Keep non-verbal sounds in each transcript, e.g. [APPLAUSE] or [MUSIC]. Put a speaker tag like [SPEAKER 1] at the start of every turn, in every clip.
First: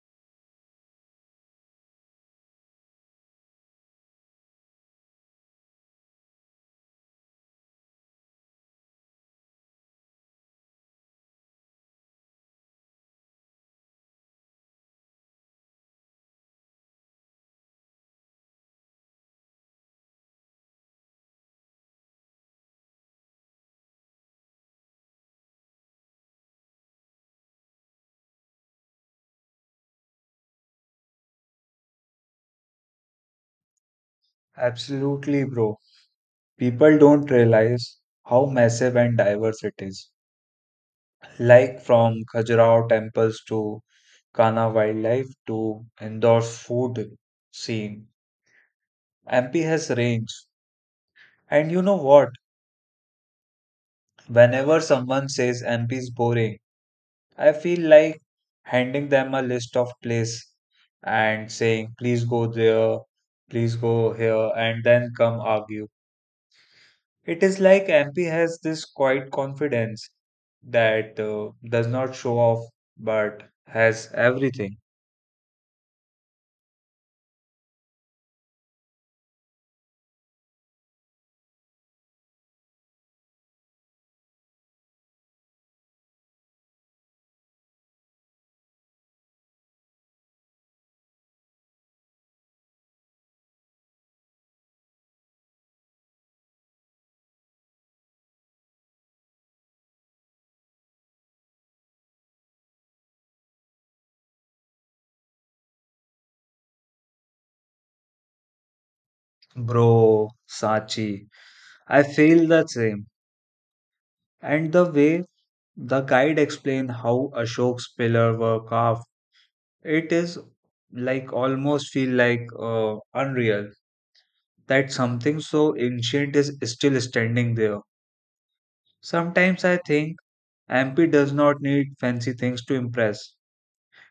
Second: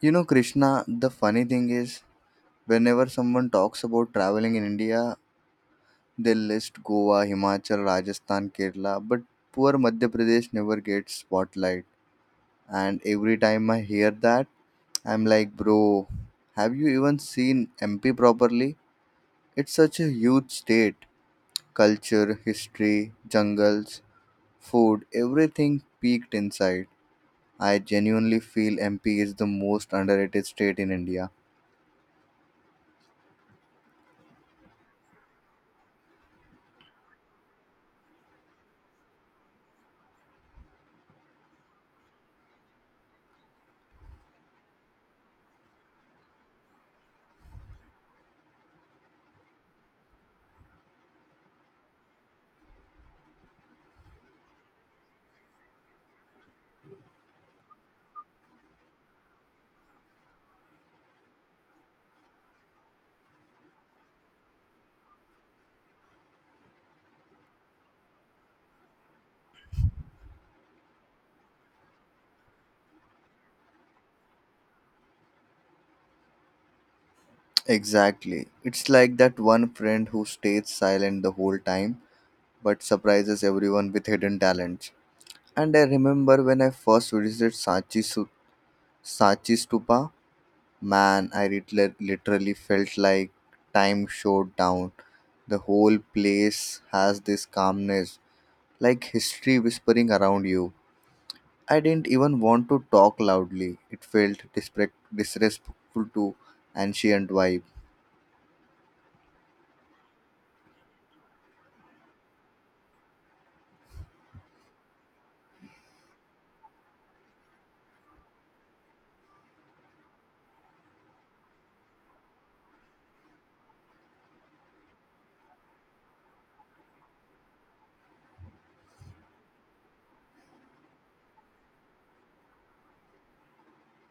[SPEAKER 1] You know, Krishna, the funny thing is, whenever someone talks about traveling in India, they list Goa, Himachal, Rajasthan, Kerala, but poor Madhya Pradesh never gets spotlight. And every time I hear that, I'm like, bro, have you even seen MP properly? It's such a huge state. Culture, history, jungles, food, everything peaked inside. I genuinely feel MP is the most underrated state in India.
[SPEAKER 2] Absolutely, bro. People don't realize how massive and diverse it is. Like from Khajuraho temples to Kana wildlife to Indore's food scene, MP has range. And you know what? Whenever someone says MP is boring, I feel like handing them a list of places and saying, please go there, please go here, and then come argue. It is like MP has this quiet confidence that does not show off but has everything.
[SPEAKER 1] Exactly. It's like that one friend who stays silent the whole time but surprises everyone with hidden talents. And I remember when I first visited Sachi, Sachi Stupa, man, I literally felt like time showed down. The whole place has this calmness, like history whispering around you. I didn't even want to talk loudly. It felt disrespectful to ancient vibe.
[SPEAKER 2] Bro, Sachi, I feel the same. And the way the guide explained how Ashok's pillar were carved, it is like almost feel like unreal that something so ancient is still standing there. Sometimes I think MP does not need fancy things to impress.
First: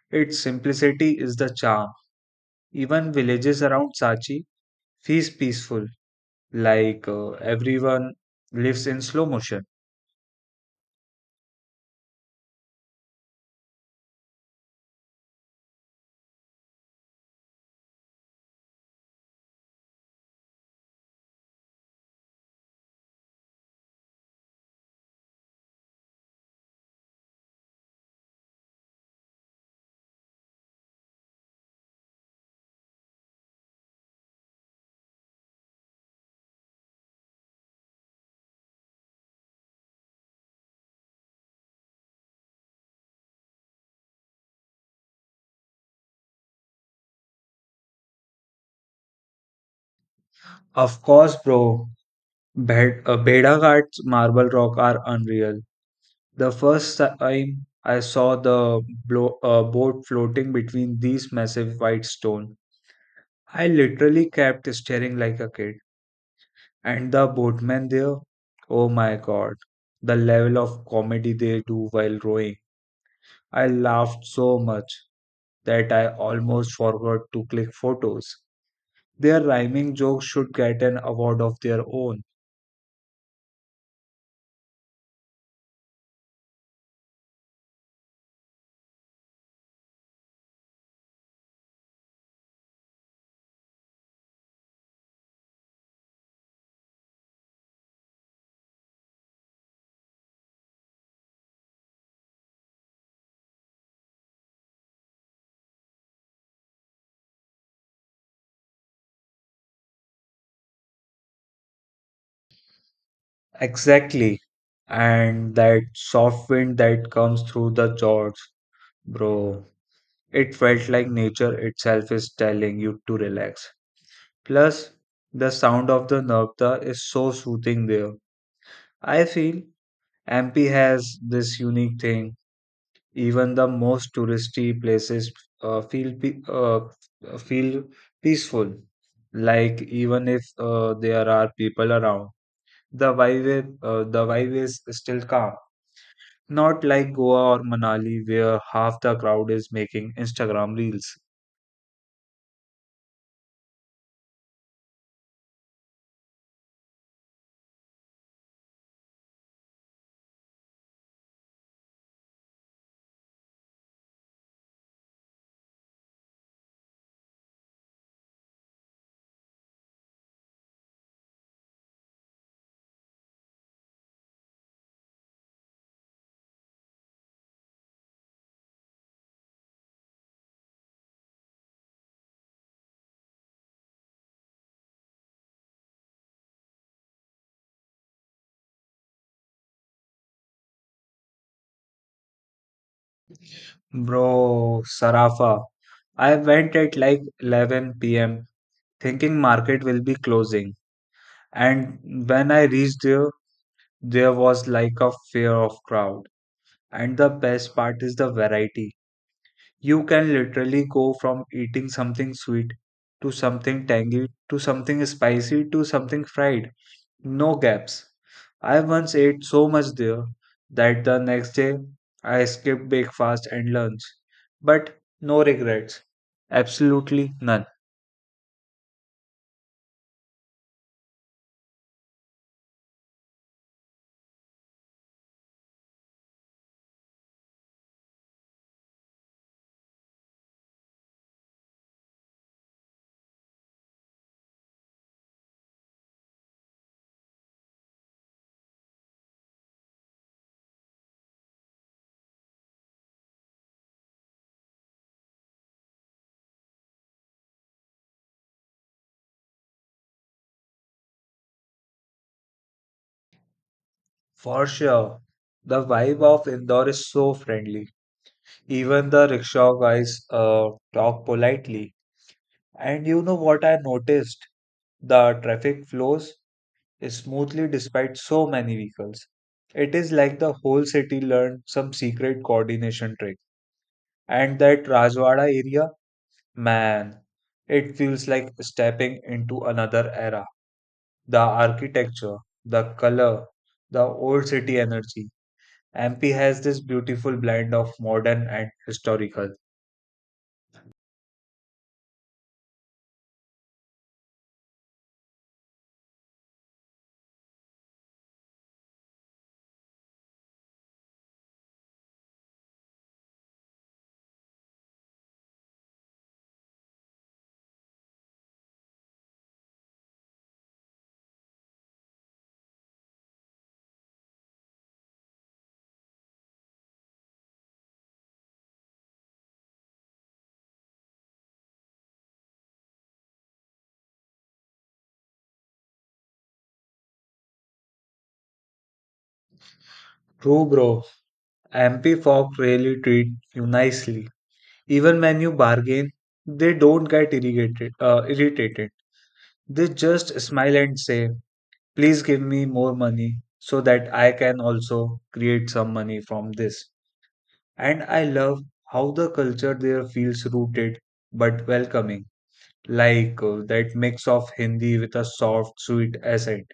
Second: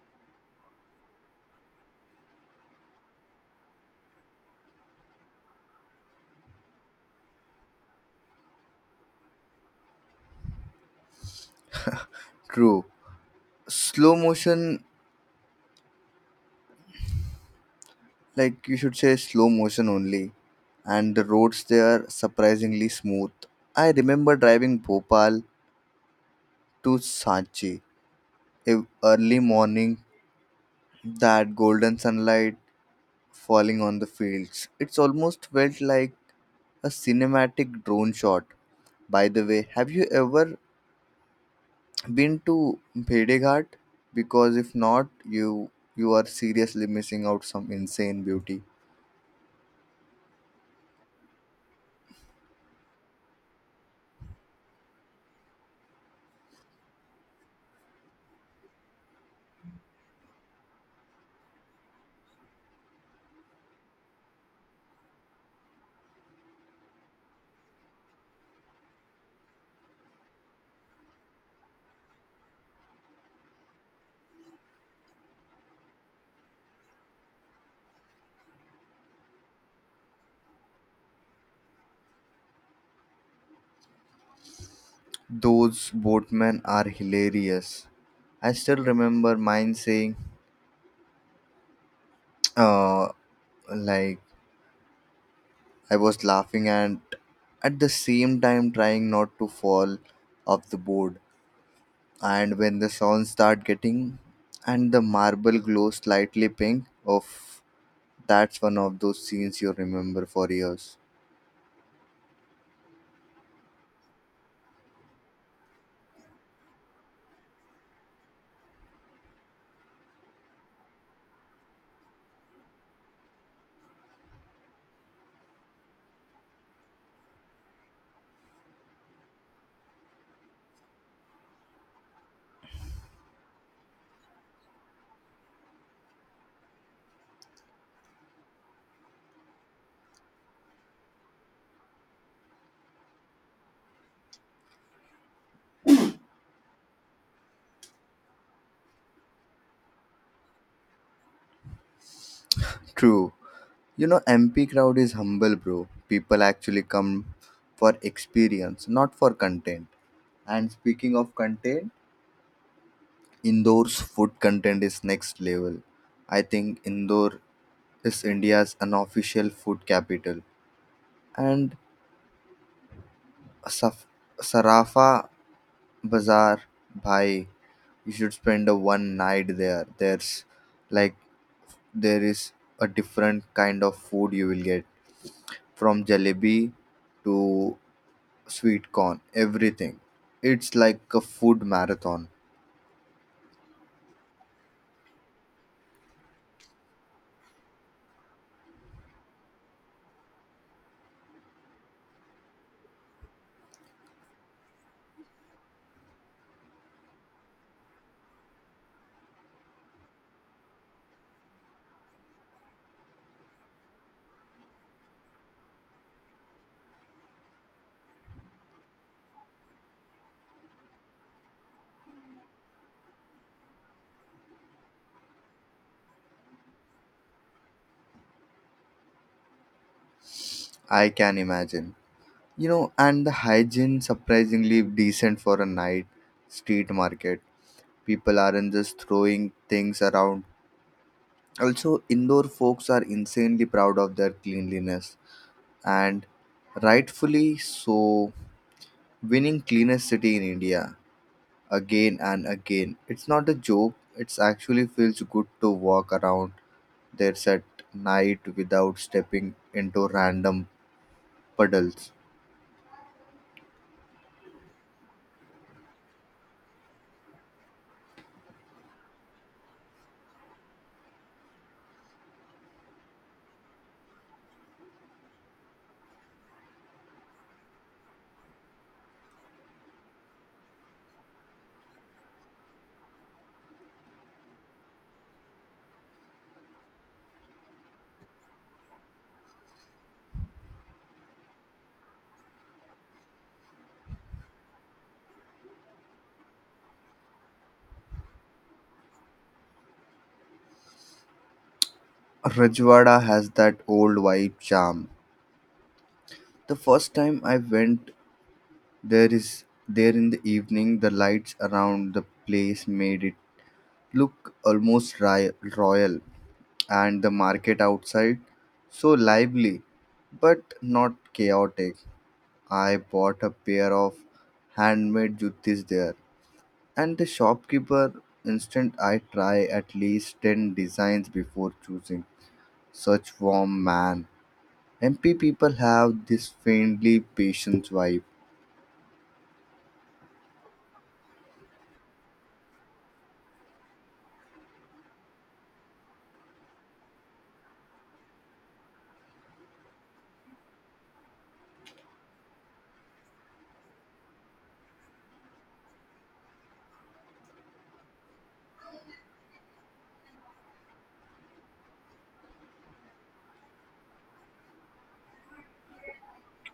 [SPEAKER 2] Its simplicity is the charm. Even villages around Sachi feels peaceful, like everyone lives in slow motion.
[SPEAKER 1] True slow motion. Like you should say slow motion only. And the roads there are surprisingly smooth. I remember driving Bhopal to Sanchi early morning, that golden sunlight falling on the fields. It's almost felt like a cinematic drone shot. By the way, have you ever been to Bhede Ghat? Because if not, you you are seriously missing out some insane beauty.
[SPEAKER 2] Of course, bro, Bedaghat's marble rock are unreal. The first time I saw the boat floating between these massive white stone, I literally kept staring like a kid. And the boatman there, oh my god, the level of comedy they do while rowing. I laughed so much. That I almost forgot to click photos. Their rhyming jokes should get an award of their own.
[SPEAKER 1] Those boatmen are hilarious. I still remember mine saying, [TSK] uh, like, I was laughing and at the same time trying not to fall off the board. And when the sun start getting and the marble glow slightly pink, of that's one of those scenes you remember for years.
[SPEAKER 2] Exactly. And that soft wind that comes through the jaws, bro. It felt like nature itself is telling you to relax. Plus, the sound of the nabta is so soothing there. I feel MP has this unique thing. Even the most touristy places uh, feel pe- uh, feel peaceful. Like even if there are people around, the vibe is still calm. Not like Goa or Manali, where half the crowd is making Instagram reels.
[SPEAKER 1] True. You know, MP crowd is humble, bro. People actually come for experience, not for content. And speaking of content, Indoor's food content is next level. I think Indore is India's unofficial food capital. And Saf- Sarafa Bazaar, bhai, you should spend a one night there. Like there is a different kind of food you will get from jalebi to sweet corn, everything. It's like a food marathon.
[SPEAKER 2] Bro, Sarafa. I went at like 11 p.m. thinking market will be closing. And when I reached there, there was like a fear of crowd. And the best part is the variety. You can literally go from eating something sweet to something tangy to something spicy to something fried. No gaps. I once ate so much there that the next day I skipped breakfast and lunch. But no regrets. Absolutely none.
[SPEAKER 1] I can imagine. You know, and the hygiene surprisingly decent for a night street market. People aren't just throwing things around. Also, indoor folks are insanely proud of their cleanliness and rightfully so, winning cleanest city in India again and again. It's not a joke. It actually feels good to walk around there at night without stepping into random puddles.
[SPEAKER 2] For sure. The vibe of Indore is so friendly. Even the rickshaw guys talk politely. And you know what I noticed? The traffic flows smoothly despite so many vehicles. It is like the whole city learned some secret coordination trick. And that Rajwada area, man, it feels like stepping into another era. The architecture, the color, the old city energy. MP has this beautiful blend of modern and historical.
[SPEAKER 1] Rajwada has that old vibe charm. The first time I went there is there in the evening, the lights around the place made it look almost royal, and the market outside so lively but not chaotic. I bought a pair of handmade juttis there, and the shopkeeper instant I try at least 10 designs before choosing. Such warm man. MP people have this faintly patient vibe.
[SPEAKER 2] True, bro. MP folk really treat you nicely. Even when you bargain, they don't get irritated. They just smile and say, "Please give me more money so that I can also create some money from this." And I love how the culture there feels rooted but welcoming, like that mix of Hindi with a soft, sweet accent.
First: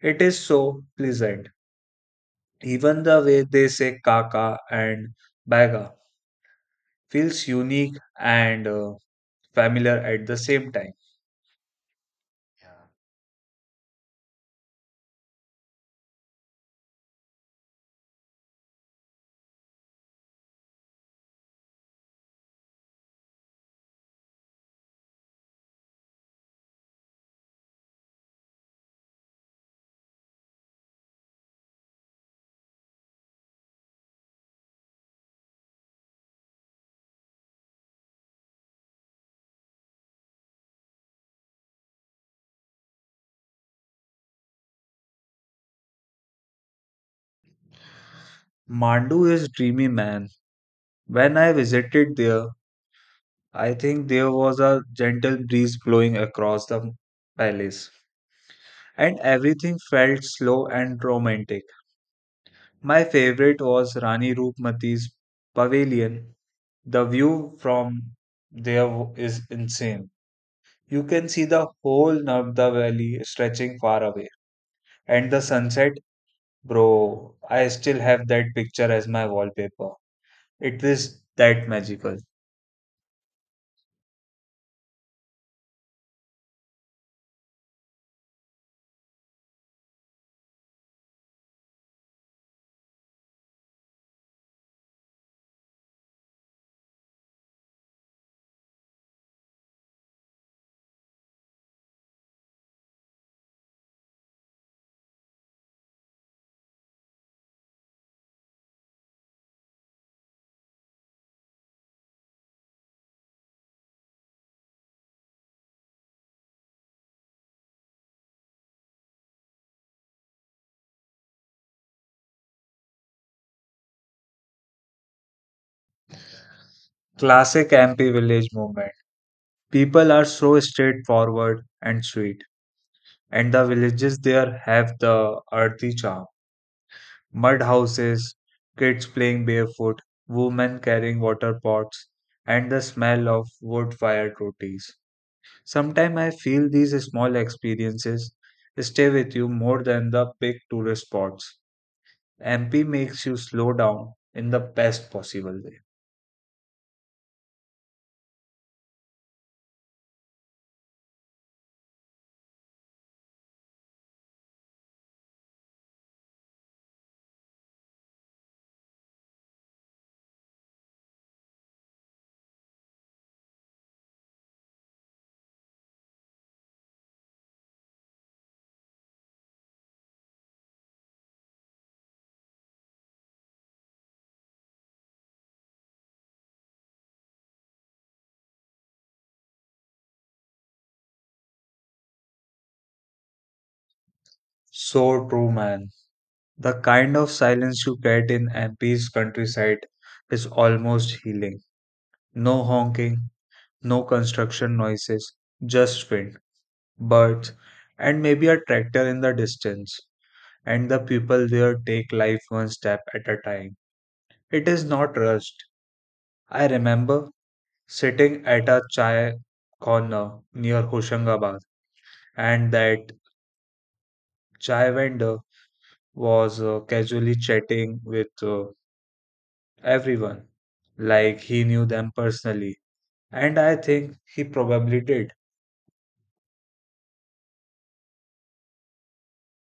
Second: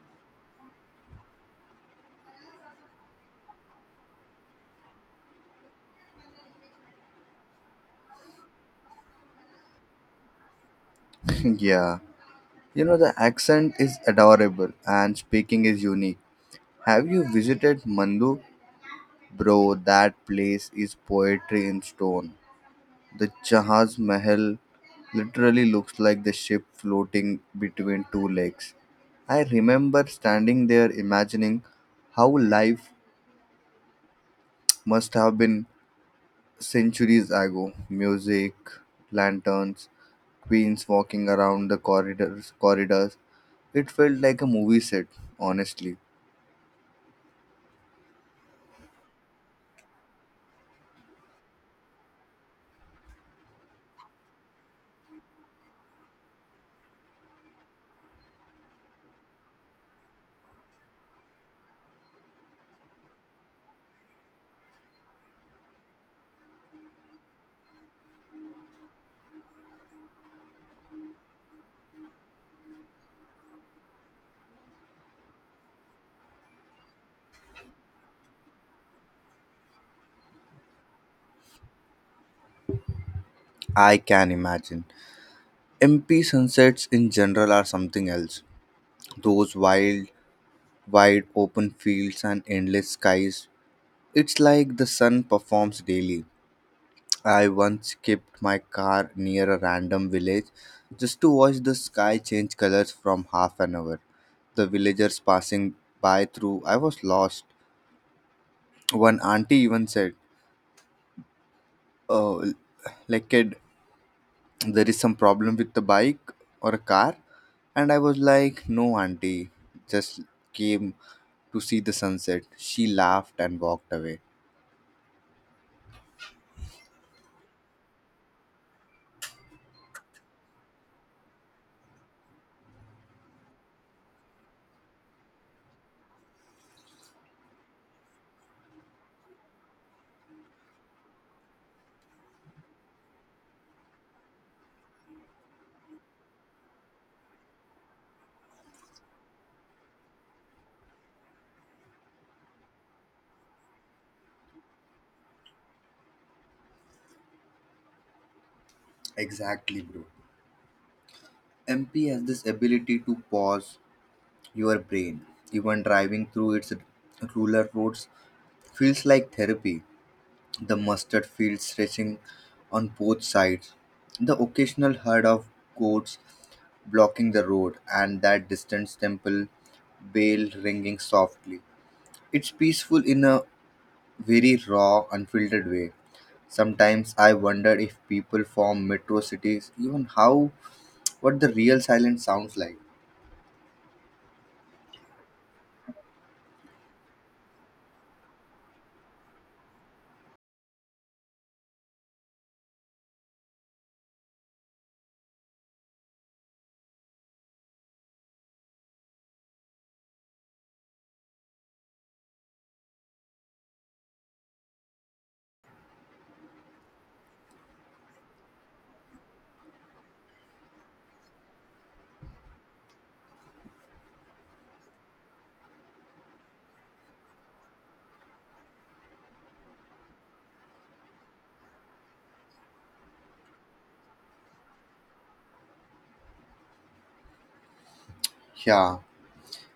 [SPEAKER 2] It is so pleasant. Even the way they say "kaka" and "baga" feels unique and familiar at the same time.
[SPEAKER 1] [LAUGHS] yeah. You know, the accent is adorable and speaking is unique. Have you visited Mandu? Bro, that place is poetry in stone. The Jahaz Mahal literally looks like the ship floating between two lakes. I remember standing there imagining how life must have been centuries ago. Music, lanterns, queens walking around the corridors. It felt like a movie set, honestly.
[SPEAKER 2] Mandu is dreamy, man. When I visited there, I think there was a gentle breeze blowing across the palace, and everything felt slow and romantic. My favorite was Rani Roopmati's pavilion. The view from is insane. You can see the whole Narmada Valley stretching far away, and the sunset, bro. I still have that picture as my wallpaper. It is that magical.
[SPEAKER 1] I can imagine. MP sunsets in general are something else. Those wild, wide open fields and endless skies. It's like the sun performs daily. I once kept my car near a random village just to watch the sky change colors from half an hour. The villagers passing by through, I was lost. One auntie even said, oh, like kid, there is some problem with the bike or a car, and I was like, no auntie, just came to see the sunset. She laughed and walked away.
[SPEAKER 2] Classic MP village movement. People are so straightforward and sweet, and the villages there have the earthy charm. Mud houses, kids playing barefoot, women carrying water pots, and the smell of wood fired rotis. Sometimes I feel these small experiences stay with you more than the big tourist spots. MP makes you slow down in the best possible way.
[SPEAKER 1] Exactly, bro. MP has this ability to pause your brain. Even driving through its rural roads feels like therapy. The mustard fields stretching on both sides, the occasional herd of goats blocking the road, and that distant temple bell ringing softly. It's peaceful in a very raw, unfiltered way. Sometimes I wonder if people from metro cities even how what the real silence sounds like.
[SPEAKER 2] So true, man. The kind of silence you get in MP's countryside is almost healing. No honking, no construction noises, just wind, birds, and maybe a tractor in the distance. And the people there take life one step at a time. It is not rushed. I remember sitting at a chai corner near Hoshangabad, and that chai vendor was casually chatting with everyone like he knew them personally. And I think he probably did.
[SPEAKER 1] Yeah,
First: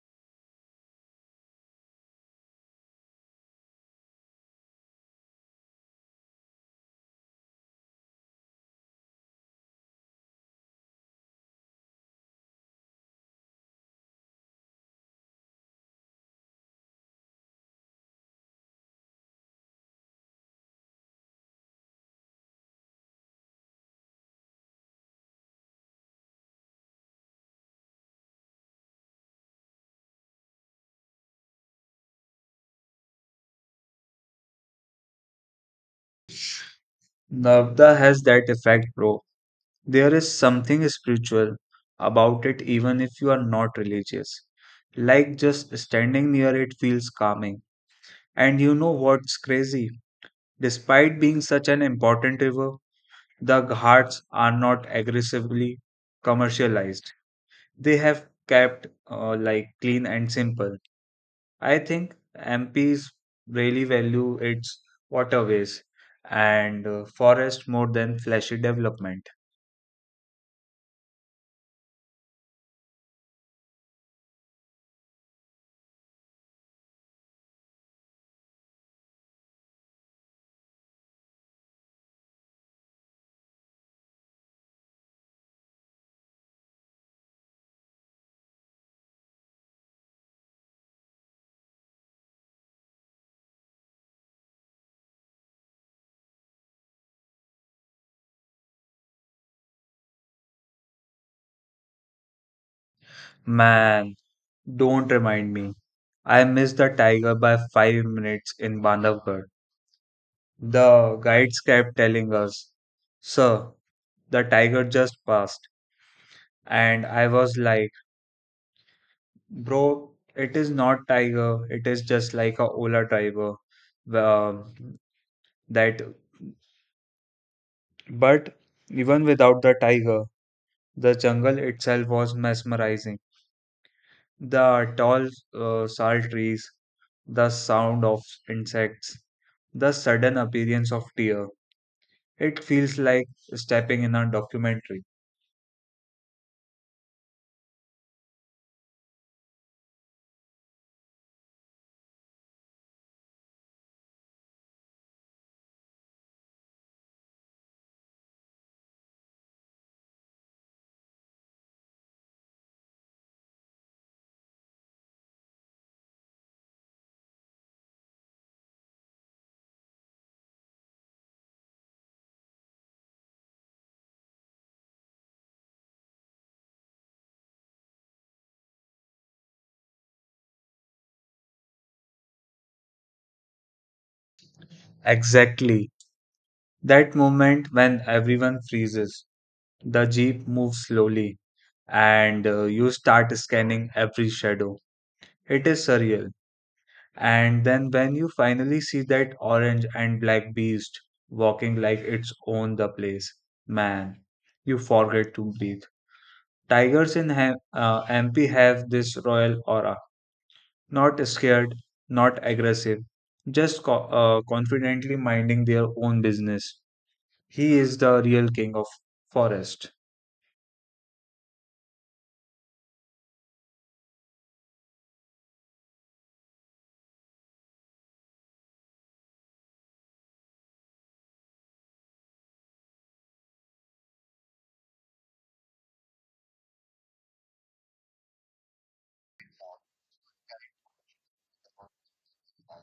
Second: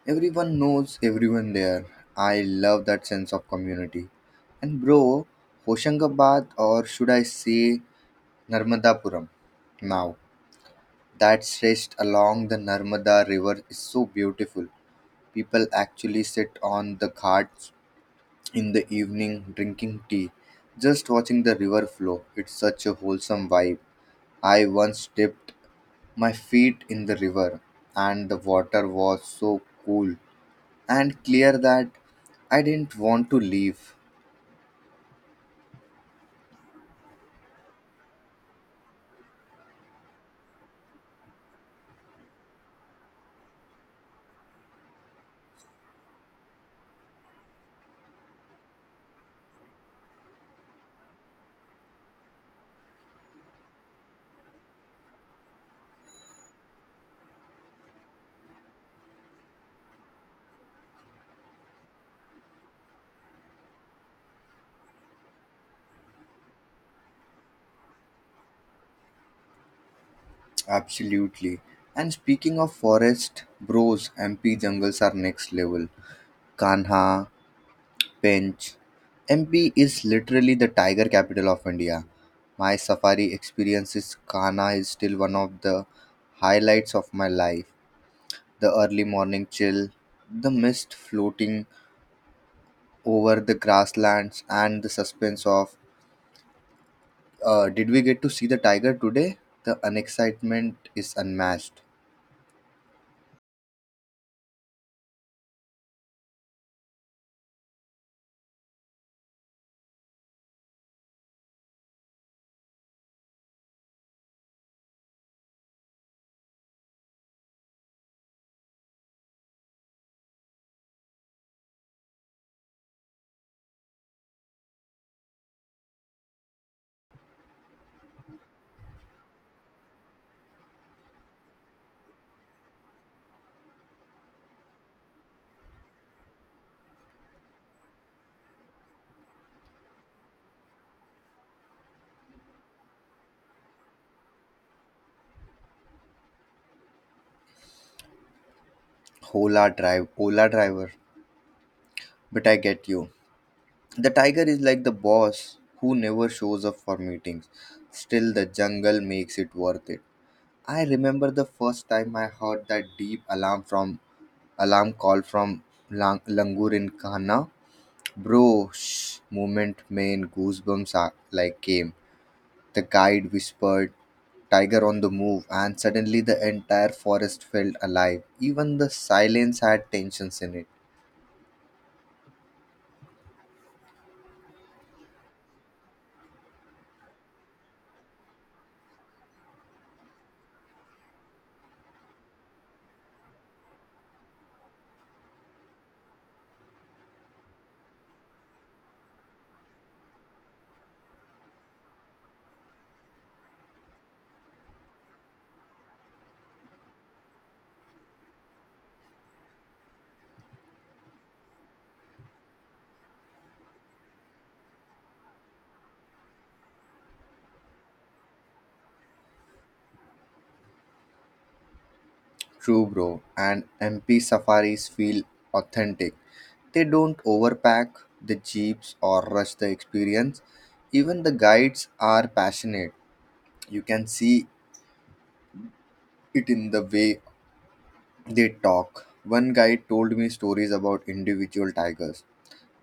[SPEAKER 1] everyone knows everyone there. I love that sense of community. And bro, Hoshangabad, or should I say Narmadapuram? Now, that stretched along the Narmada river is so beautiful. People actually sit on the ghats in the evening drinking tea, just watching the river flow. It's such a wholesome vibe. I once dipped my feet in the river, and the water was so cool and clear that I didn't want to leave.
[SPEAKER 2] Navda has that effect, bro. There is something spiritual about it, even if you are not religious. Like just standing near it feels calming. And you know what's crazy? Despite being such an important river, the ghats are not aggressively commercialized. They have kept like clean and simple. I think MPs really value its waterways and forest more than flashy development.
[SPEAKER 1] Absolutely. And speaking of forest, bros, MP jungles are next level. Kanha Bench. MP is literally the tiger capital of India. My safari experience is Kana is still one of the highlights of my life. The early morning chill, the mist floating over the grasslands, and the suspense of did we get to see the tiger today? The unexcitement is unmatched.
[SPEAKER 2] Man, don't remind me. I missed the tiger by 5 minutes in Bandhavgarh. The guides kept telling us, sir, the tiger just passed. And I was like, bro, it is not tiger, it is just like a Ola tiger. Um, that, but even without the tiger, the jungle itself was mesmerizing. The tall sal trees, the sound of insects, the sudden appearance of deer. It feels like stepping in a documentary.
[SPEAKER 1] Hola drive, Ola driver. But I get you. The tiger is like the boss who never shows up for meetings. Still, the jungle makes it worth it. I remember the first time I heard that deep alarm from alarm call from langur in Kahana. Bro, shh, moment main goosebumps are, like came. The guide whispered, "Tiger on the move," and suddenly the entire forest felt alive. Even the silence had tensions in it.
[SPEAKER 2] Exactly. That moment when everyone freezes, the jeep moves slowly, and you start scanning every shadow. It is surreal. And then when you finally see that orange and black beast walking like it's own the place, man, you forget to breathe. Tigers in MP have this royal aura, not scared, not aggressive, just confidently minding their own business. He is the real king of forest.
[SPEAKER 1] True, bro. And MP safaris feel authentic. They don't overpack the jeeps or rush the experience. Even the guides are passionate. You can see it in the way they talk. One guide told me stories about individual tigers,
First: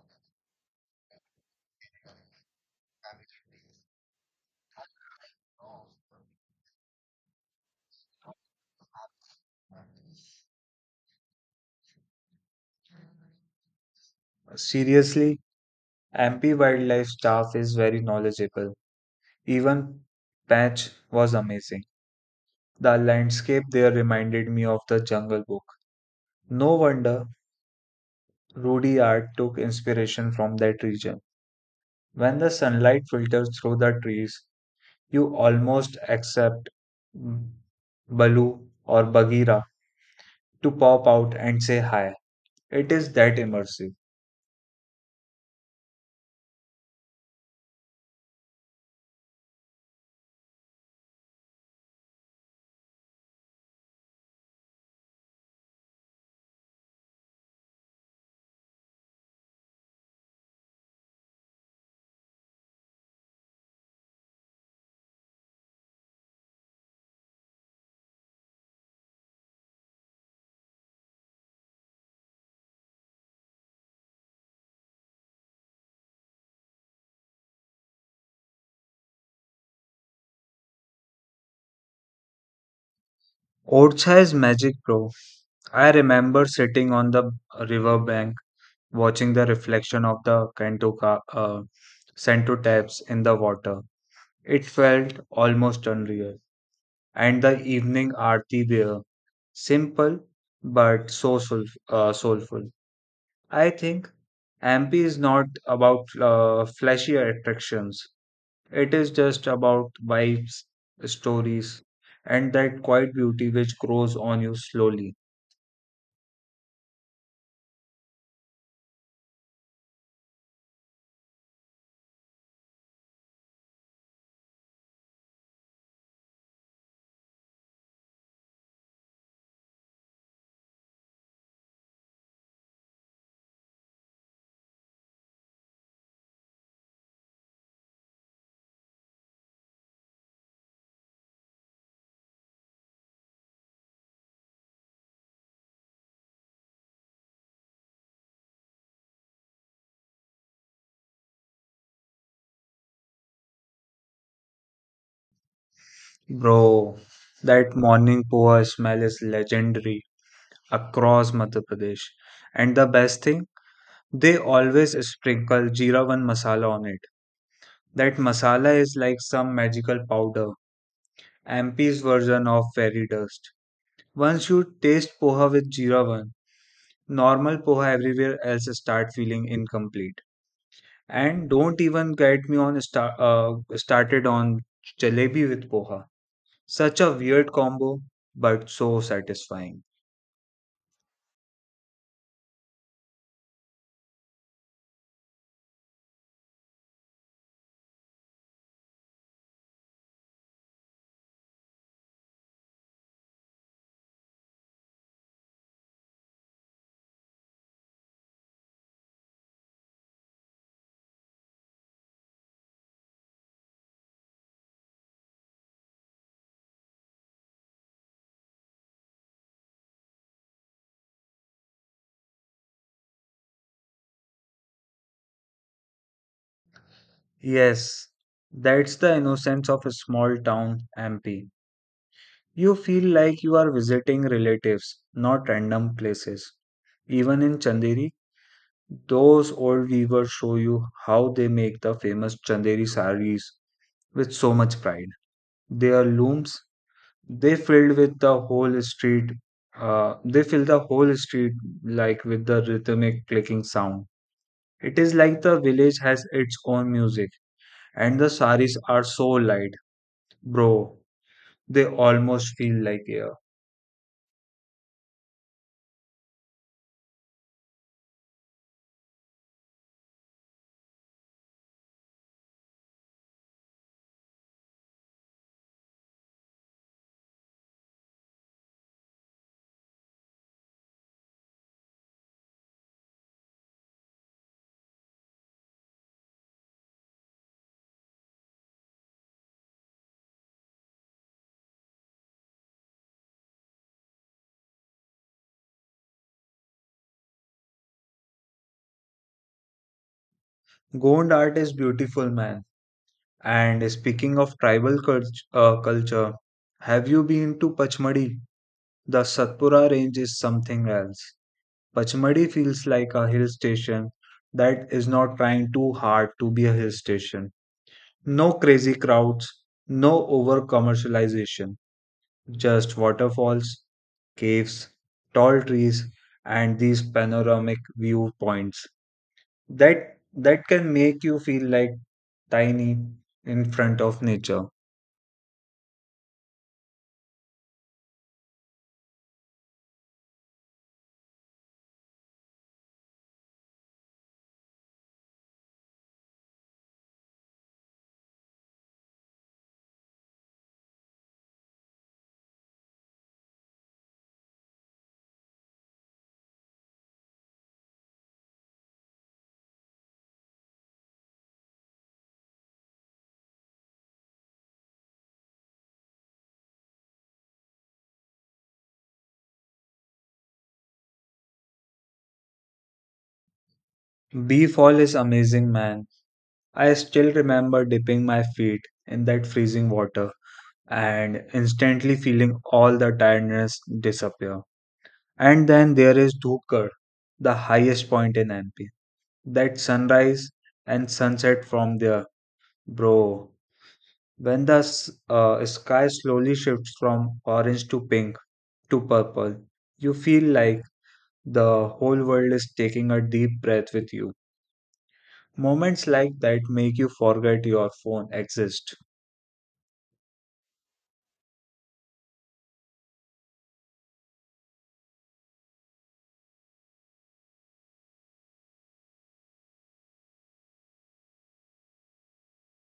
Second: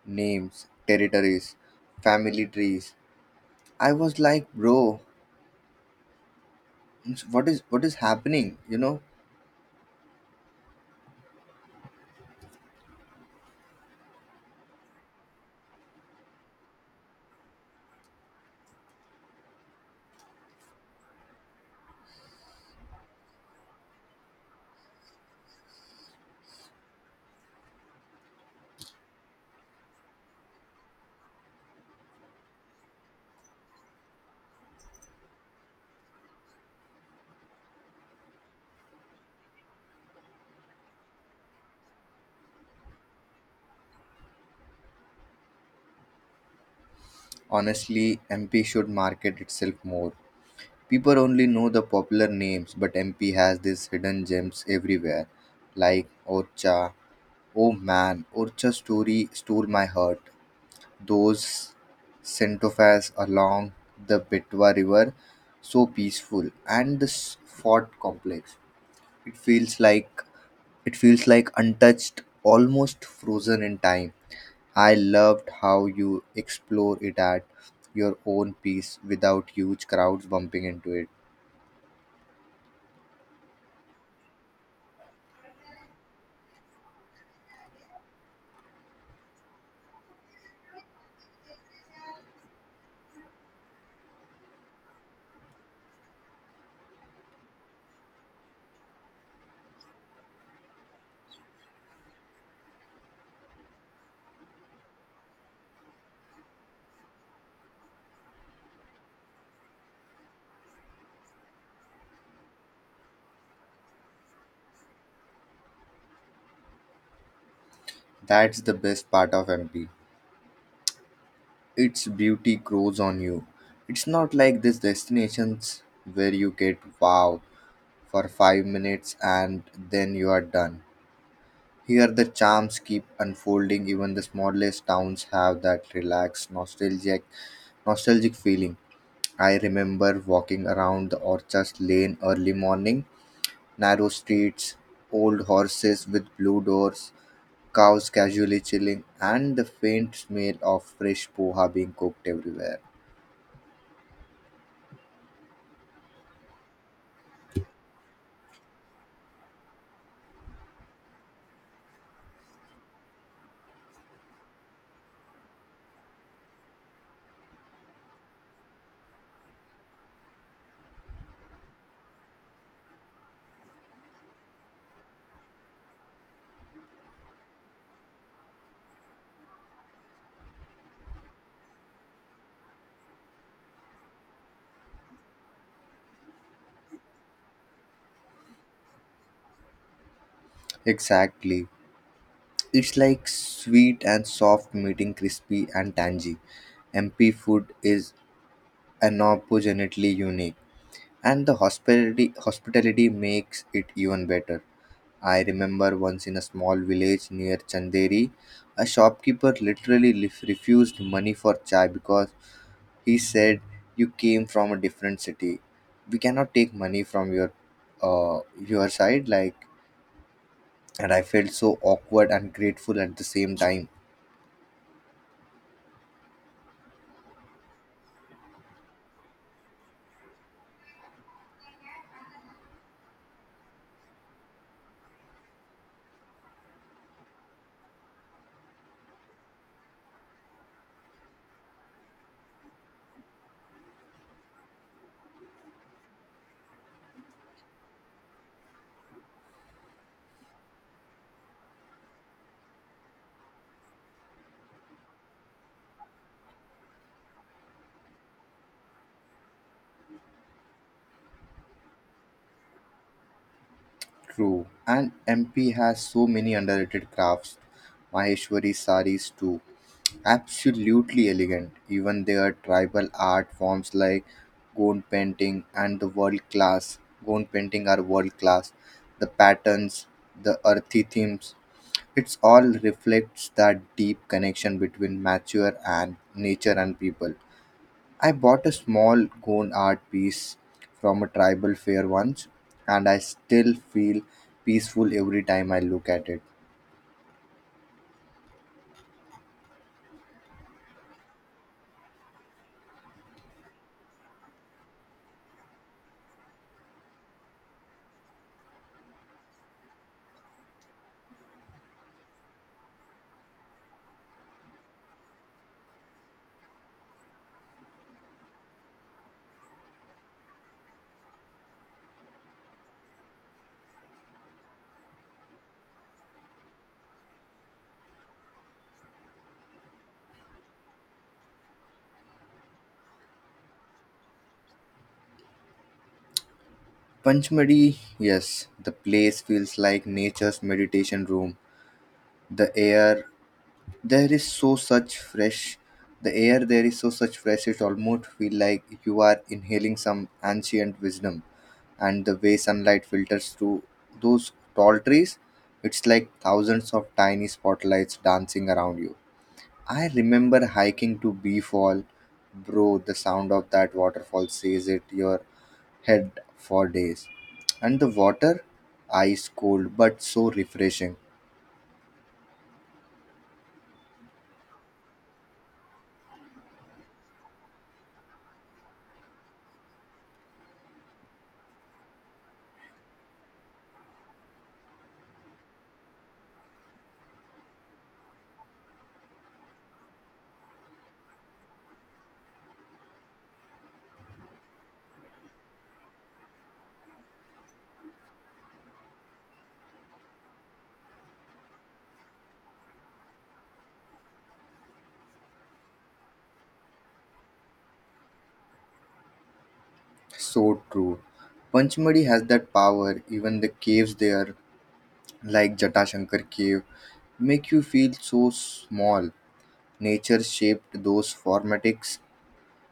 [SPEAKER 1] names, territories, family trees. I was like, bro, what is happening? You know,
[SPEAKER 2] Seriously, MP wildlife staff is very knowledgeable. Even Patch was amazing. The landscape there reminded me of the Jungle Book. No wonder Rudyard took inspiration from that region. When the sunlight filters through the trees, you almost accept Baloo or Bagheera to pop out and say hi. It is that immersive.
[SPEAKER 1] honestly, MP should market itself more. People only know the popular names, but MP has these hidden gems everywhere, like Orcha. Oh man, Urcha story stole my heart. Those centaurs along the Betwa River, so peaceful, and this fort complex. It feels like it feels like untouched, almost frozen in time. I loved how you explore it at your own pace without huge crowds bumping into it.
[SPEAKER 2] Orcha is magic, bro. I remember sitting on the river bank, watching the reflection of the Sento taps in the water. It felt almost unreal. And the evening aarti there. Simple but so soulful. I think MP is not about flashy attractions. It is just about vibes, stories, and that quiet beauty which grows on you slowly.
[SPEAKER 1] That's the best part of MP. Its beauty grows on you. It's not like these destinations where you get wow for 5 minutes and then you are done. Here, the charms keep unfolding. Even the smallest towns have that relaxed, nostalgic feeling. I remember walking around the Orchard Lane early morning, narrow streets, old horses with blue doors, cows casually chilling, and the faint smell of fresh poha being cooked everywhere.
[SPEAKER 2] Bro, that morning poha smell is legendary across Madhya Pradesh. And the best thing, they always sprinkle Jeera 1 masala on it. That masala is like some magical powder, MP's version of fairy dust. Once you taste poha with jeera one, normal poha everywhere else start feeling incomplete. And don't even get me on started on jalebi with poha. Such a weird combo, but so satisfying.
[SPEAKER 1] Exactly. It's like sweet and soft meeting crispy and tangy. MP food is unapologetically unique, and the hospitality makes it even better. I remember once in a small village near Chanderi, a shopkeeper literally refused money for chai because he said, you came from a different city. We cannot take money from your side like, and I felt so awkward and grateful at the same time.
[SPEAKER 2] Yes, that's the innocence of a small town MP. You feel like you are visiting relatives, not random places. Even in Chanderi, those old weavers show you how they make the famous Chanderi saris with so much pride. Their looms, they filled with the whole street, they fill the whole street like with the rhythmic clicking sound. It is like the village has its own music, and the saris are so light, bro. They almost feel like air.
[SPEAKER 1] True, and MP has so many underrated crafts. Maheshwari saris too, absolutely elegant. Even their tribal art forms like gond painting and the world class. Gond painting are world class. The patterns, the earthy themes, it's all reflects that deep connection between nature and people. I bought a small cone art piece from a tribal fair once, and I still feel peaceful every time I look at it.
[SPEAKER 2] Gond art is beautiful, man. And speaking of culture, have you been to Pachmadi? The Satpura range is something else. Pachmadi feels like a hill station that is not trying too hard to be a hill station. No crazy crowds, no over commercialization, just waterfalls, caves, tall trees, and these panoramic viewpoints that that can make you feel like tiny in front of nature.
[SPEAKER 1] Panchmadi, yes, the place feels like nature's meditation room. The air there is so such fresh. The air there is so such fresh. It almost feel like you are inhaling some ancient wisdom. And the way sunlight filters through those tall trees, it's like thousands of tiny spotlights dancing around you. I remember hiking to Beefall, bro. The sound of that waterfall says it your head for days. And the water, ice cold but so refreshing.
[SPEAKER 2] Bee Fall is amazing, man. I still remember dipping my feet in that freezing water and instantly feeling all the tiredness disappear. And then there is Dhukar, the highest point in MP. That sunrise and sunset from there, bro. When the sky slowly shifts from orange to pink to purple, you feel like the whole world is taking a deep breath with you. Moments like that make you forget your phone exists.
[SPEAKER 1] So true. Panchmadi has that power. Even the caves there, like Jatashankar cave, make you feel so small. Nature shaped those formatics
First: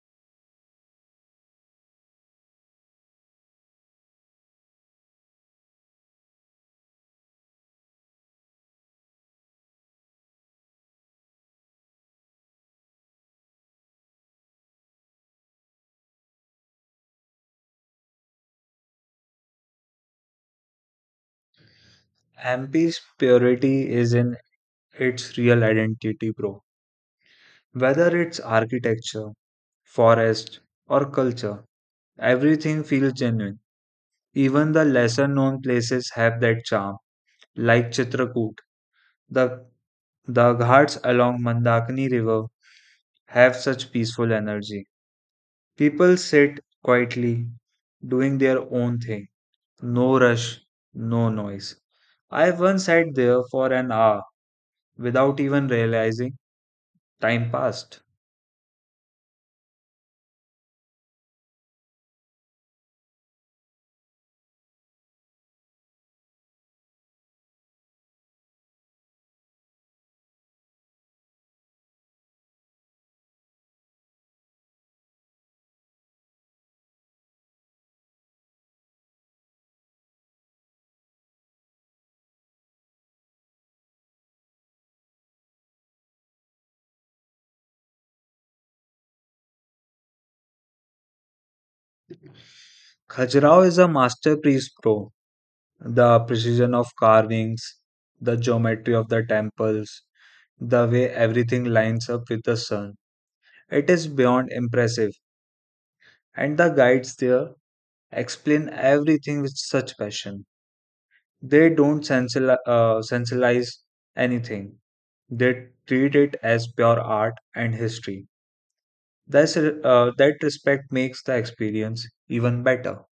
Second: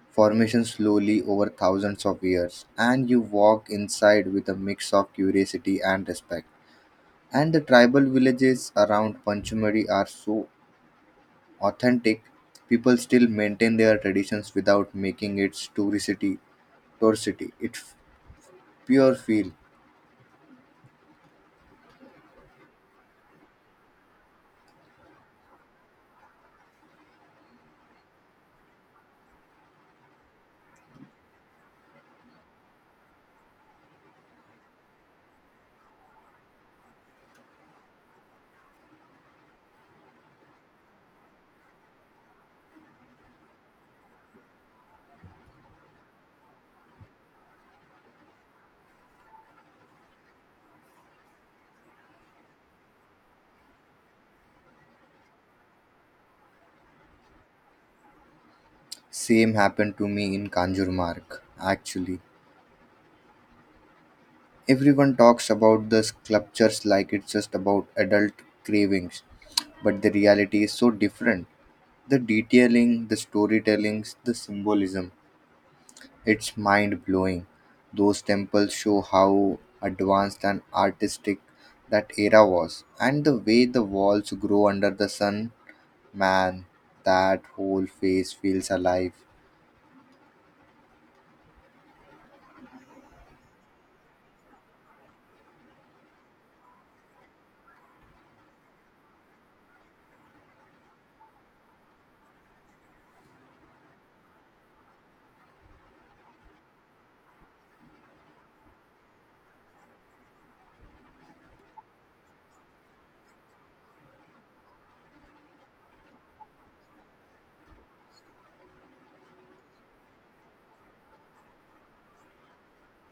[SPEAKER 1] formations slowly over thousands of years, and you walk inside with a mix of curiosity and respect. And the tribal villages around Panchmari are so authentic, people still maintain their traditions without making it touristy. It's pure feel.
[SPEAKER 2] MP's purity is in its real identity, bro. Whether it's architecture, forest, or culture, everything feels genuine. Even the lesser known places have that charm, like Chitrakoot. The, the ghats along Mandakini River have such peaceful energy. People sit quietly, doing their own thing. No rush, no noise. I once sat there for an hour without even realizing time passed.
[SPEAKER 1] Same happened to me in Kanjurmark, actually. Everyone talks about the sculptures like it's just about adult cravings, but the reality is so different. The detailing, the storytellings, the symbolism. It's mind blowing. Those temples show how advanced and artistic that era was. And the way the walls grow under the sun, man, that whole face feels alive.
[SPEAKER 2] Khajuraho is a masterpiece, bro. The precision of carvings, the geometry of the temples, the way everything lines up with the sun. It is beyond impressive, and the guides there explain everything with such passion. They don't sensationalize anything. They treat it as pure art and history. That respect makes the experience even better.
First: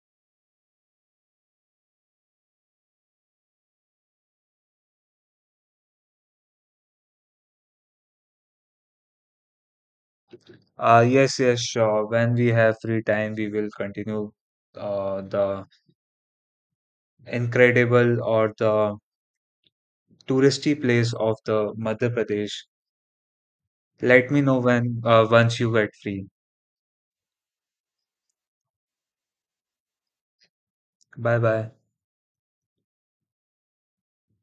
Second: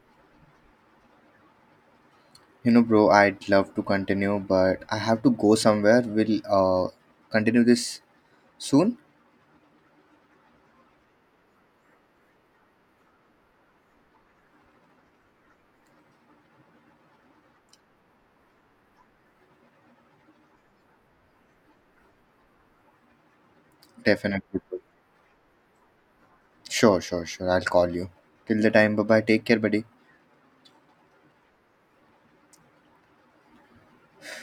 [SPEAKER 1] You know, bro, I'd love to continue, but I have to go somewhere. We'll continue this soon.
[SPEAKER 2] Yes, yes, sure. When we have free time, we will continue the incredible or the touristy place of the Madhya Pradesh. Let me know
[SPEAKER 1] Definitely.
[SPEAKER 2] when once you get free.
[SPEAKER 1] Sure, I'll call you. Till the time, bye bye. Take care, buddy.
[SPEAKER 2] Bye bye.